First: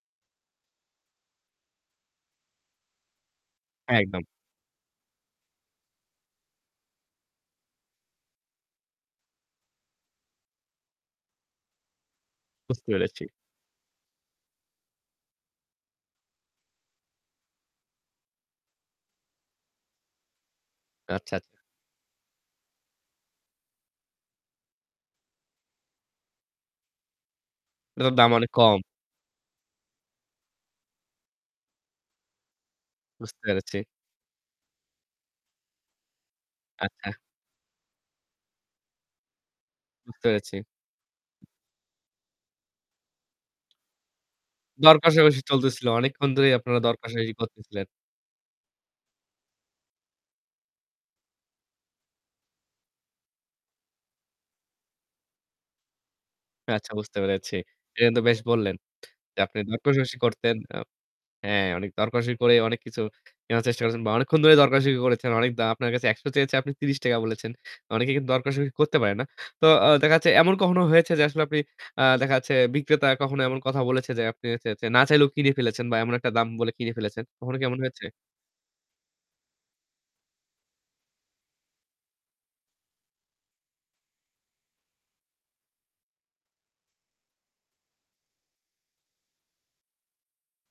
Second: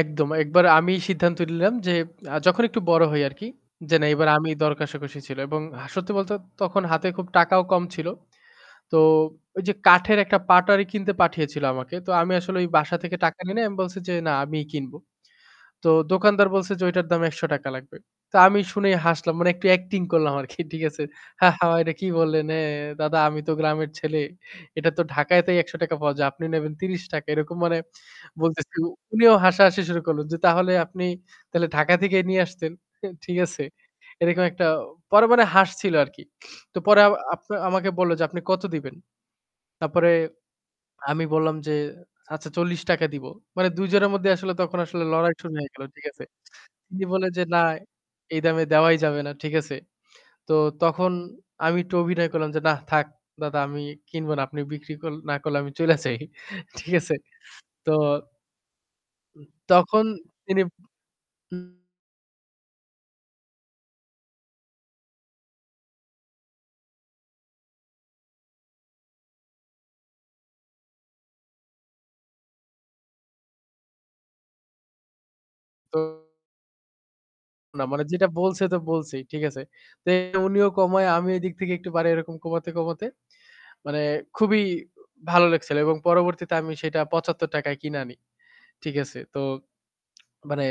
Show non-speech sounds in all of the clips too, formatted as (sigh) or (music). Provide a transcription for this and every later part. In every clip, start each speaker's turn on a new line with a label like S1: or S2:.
S1: একদম, একবার আমি সিদ্ধান্ত নিলাম যে আ যখন একটু বড় হই আরকি, যে না
S2: একদম।
S1: এবার আমি দরকষাকষি ছিল এবং সত্যি বলতে তখন হাতে খুব টাকাও কম ছিল। তো ওই যে কাঠের একটা পাটারি কিনতে পাঠিয়েছিল আমাকে। তো আমি আসলে ওই
S2: বুঝতে
S1: বাসা থেকে
S2: পেরেছি।
S1: টাকা নেই নাই, আমি বলছি যে না আমিই কিনব। তো দোকানদার বলছে যে ওইটার দাম ৳১০০ লাগবে। তো আমি শুনেই হাসলাম। মানে একটু অ্যাক্টিং করলাম আরকি ঠিক আছে?
S2: আচ্ছা, আছ
S1: "হা, হা, এটা কি বললেন এ দাদা আমি তো গ্রামের ছেলে। এটা তো ঢাকায়তেই ৳১০০ পাওয়া যায়। আপনি নেবেন ৳৩০।" এরকম মানে
S2: এটা তো দাম অনেক
S1: বলতেছি।
S2: কম।
S1: উনিও হাসাহাসি শুরু করলেন যে তাহলে আপনি তাহলে ঢাকা থেকে নিয়ে আসতেন। অ্যা ঠিক
S2: বুঝতে
S1: আছে?
S2: পেরেছি।
S1: এরকম একটা পরে মনে হাসছিল আরকি। তো পরে
S2: আচ্ছা।
S1: আব আপ আমাকে বলল যে, "আপনি কত দিবেন?" তারপরে
S2: বুঝতে পেরেছি।
S1: আমি বললাম যে, "আচ্ছা ৳৪০ দিবো।" মানে ২ জনের মধ্যে আসলে তখন আসলে লড়াই
S2: দরকষাকষি
S1: শুরু হয়ে গেল।
S2: চলতেছিল।
S1: ঠিক আছে?
S2: অনেকক্ষণ ধরেই আপনারা
S1: তিনি বললেন
S2: দরকষাকষি
S1: যে, "না
S2: করতেছিলেন।
S1: এই দামে দেওয়াই যাবে না।" ঠিক আছে? তো তখন আমি একটু অভিনয় করলাম যে, "না থাক দাদা আমি কিনব না। আপনি বিক্রি কল না করলে আমি চইলা যাই।"
S2: আচ্ছা
S1: ঠিক আছে?
S2: বুঝতে পেরেছি।
S1: তো
S2: এ কিন্তু বেশ বললেন যে
S1: উম
S2: আপনি
S1: তখন
S2: দরকষাকষি করতেন।
S1: তিনি
S2: আ হ্যাঁ,
S1: (unintelligible)
S2: অনেক দরকারী করে অনেক কিছু কেনার চেষ্টা করেছেন বা অনেকক্ষণ ধরে দরকষাকষি করেছেন। অনেক দা আপনার কাছে ৳১০০ চেয়েছে আপনি ৳৩০ বলেছেন। অনেকে কিন্তু দরকষাকষি করতে পারে না। তো আ দেখা যাচ্ছে এমন কখনো হয়েছে যে আসলে আপনি আ দেখা যাচ্ছে বিক্রেতা কখনো এমন কথা বলেছে যে আপনি চ্যা চ্যা না চাইলেও কিনে ফেলেছেন বা
S1: তো
S2: এমন একটা দাম বলে কিনে ফেলেছেন। কখনো কি এমন
S1: না, মানে
S2: হয়েছে?
S1: যেটা বলছে তো বলছেই ঠিক আছে। তো উনিও কমায় আমি এদিক থেকে একটু বারাই এরকম কমাতে, কমাতে মানে খুবই ভালো লেগেছিল এবং পরবর্তীতে আমি সেটা ৳৭৫ য় কিনে আনি। ঠিক আছে? তো মানে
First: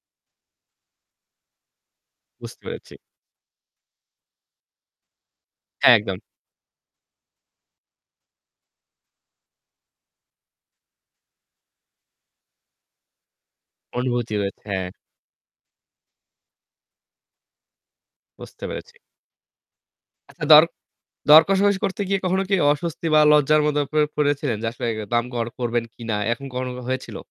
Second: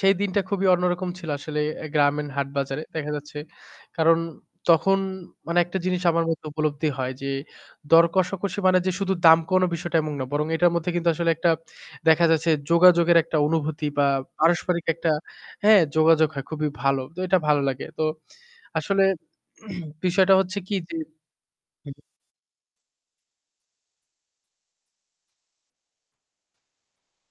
S1: সেই দিনটা খুবই অন্যরকম ছিল আসলে অ্যা গ্রামীণ হাট
S2: বুঝতে
S1: বাজারে
S2: পেরেছি।
S1: দেখা যাচ্ছে। কারণ তখন মানে একটা
S2: হ্যাঁ,
S1: জিনিস
S2: একদম।
S1: আমার মধ্যে উপলব্ধি হয় যে, দর কষাকষি মানে যে শুধু দাম কমানো বিষয়টা এমন না। বরং এটার মধ্যে কিন্তু আসলে একটা দেখা যাচ্ছে যোগাযোগের একটা অনুভূতি বা
S2: অনুভূতি হয়েছে,
S1: পারস্পরিক
S2: হ্যাঁ।
S1: একটা হ্যাঁ, যোগাযোগ হয় খুবই ভালো। তো এটা ভালো লাগে। তো
S2: বুঝতে পেরেছি।
S1: আসলে (clears throat) বিষয়টা
S2: আচ্ছা
S1: হচ্ছে
S2: দর
S1: কি যে
S2: দরকষাকষি
S1: হু, হুম।
S2: করতে গিয়ে কখনো কি অস্বস্তি বা লজ্জার মধ্যে পরে পরেছেন, যে আসলে দাম কর করবেন কিনা? এখন কখনো কি হয়েছিল?